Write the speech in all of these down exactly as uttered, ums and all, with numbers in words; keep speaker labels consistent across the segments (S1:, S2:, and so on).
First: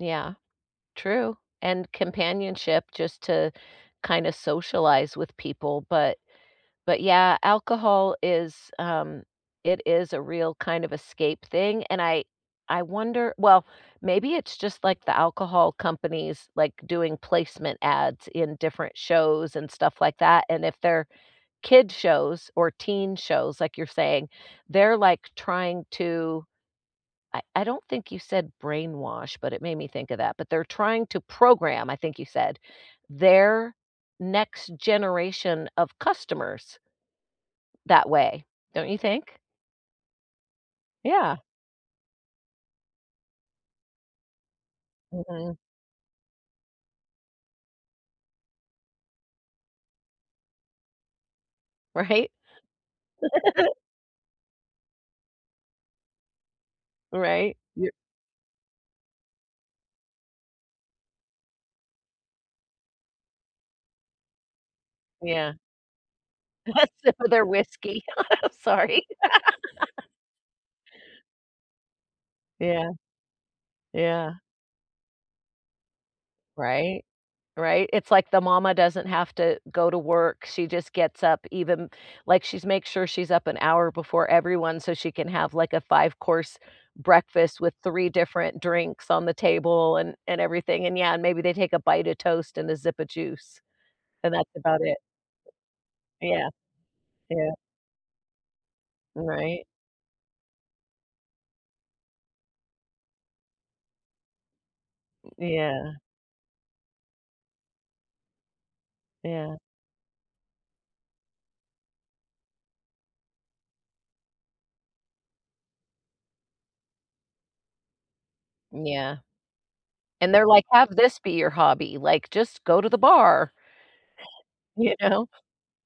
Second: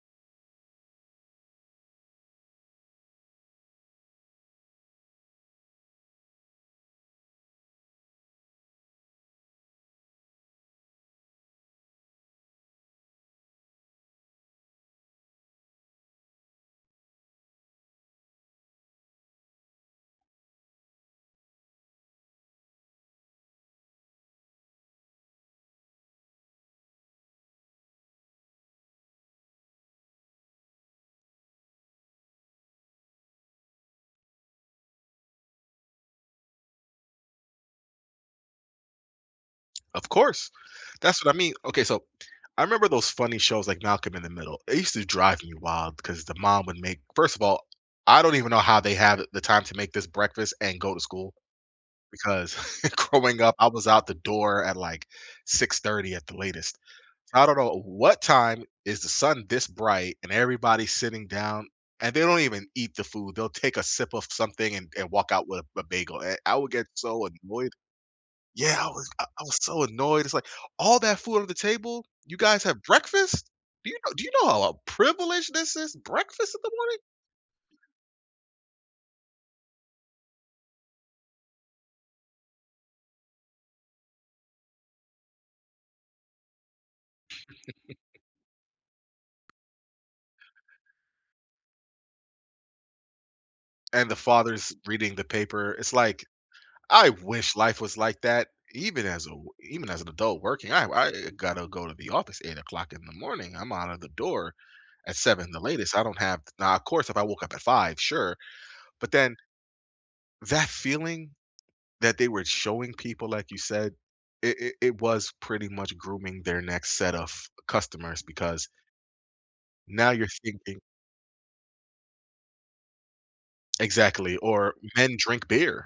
S1: Yeah, true and companionship just to kind of socialize with people, but but yeah alcohol is, um it is a real kind of escape thing and I I wonder well, maybe it's just like the alcohol companies, like, doing placement ads in different shows and stuff like that and if they're kids shows or teen shows, like you're saying, they're, like, trying to I I don't think you said brainwash, but it made me think of that, but they're trying to program, I think you said, their next generation of customers, that way, don't you think?
S2: Of course, that's what
S1: Yeah.
S2: I mean, okay, so, I remember those funny shows like Malcolm in the Middle, it used to drive me
S1: Mhm.
S2: wild because the mom would make first of all, I don't even know how they had the time to make this breakfast and go to school
S1: Right?
S2: 'cause growing up, I was out the door at, like, six thirty at the latest. I
S1: Right,
S2: don't know
S1: y
S2: what time is the sun this bright and everybody's sitting down and they don't even eat the food, they'll take a sip of something and and walk out
S1: Yeah.
S2: with a b bagel, and I would get
S1: What's
S2: so
S1: another
S2: annoyed.
S1: whiskey?
S2: Yeah, I
S1: Sorry.
S2: was I I was so annoyed, it's like, "All that food on the table, you guys have
S1: Yeah.
S2: breakfast? Do you know do you
S1: Yeah.
S2: know how a privilege this is, breakfast in the morning?
S1: Right? Right, it's like the mama doesn't have to go to work, she just gets up even like, she's make sure she's up an hour before everyone so she can have, like, a five course breakfast with three different drinks on the table and and everything. And, yeah, and maybe they take a bite of toast and a zip of juice,
S2: And the
S1: and that's
S2: father's
S1: about it.
S2: reading the paper, it's like,
S1: Yeah.
S2: "I
S1: Yeah.
S2: wish life was like that even as a w
S1: Right.
S2: even as an adult working," I, uh, I I gotta go to the office eight o'clock in the morning. I'm outta the door at seven the latest,
S1: Yeah.
S2: I don't have now, of course, if I woke up at five, sure, but then
S1: Yeah.
S2: that feeling that they were showing people, like you said, it it it was pretty much grooming their next set of customers because
S1: Yeah.
S2: now you're
S1: And they're like,
S2: thinking
S1: "Have this be your hobby, like, just go to the bar."
S2: Exactly, or
S1: You
S2: men
S1: know?
S2: drink beer.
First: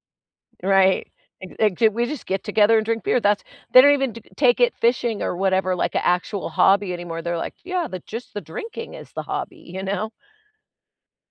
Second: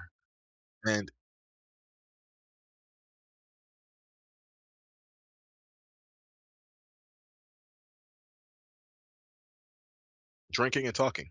S1: Right,
S2: And
S1: "Ac act we just get together and drink beer, that's" they don't even t take it fishing or whatever, like, a actual hobby anymore, they're like, "Yeah, the just the drinking is the hobby." You know?
S2: Drinking and talking.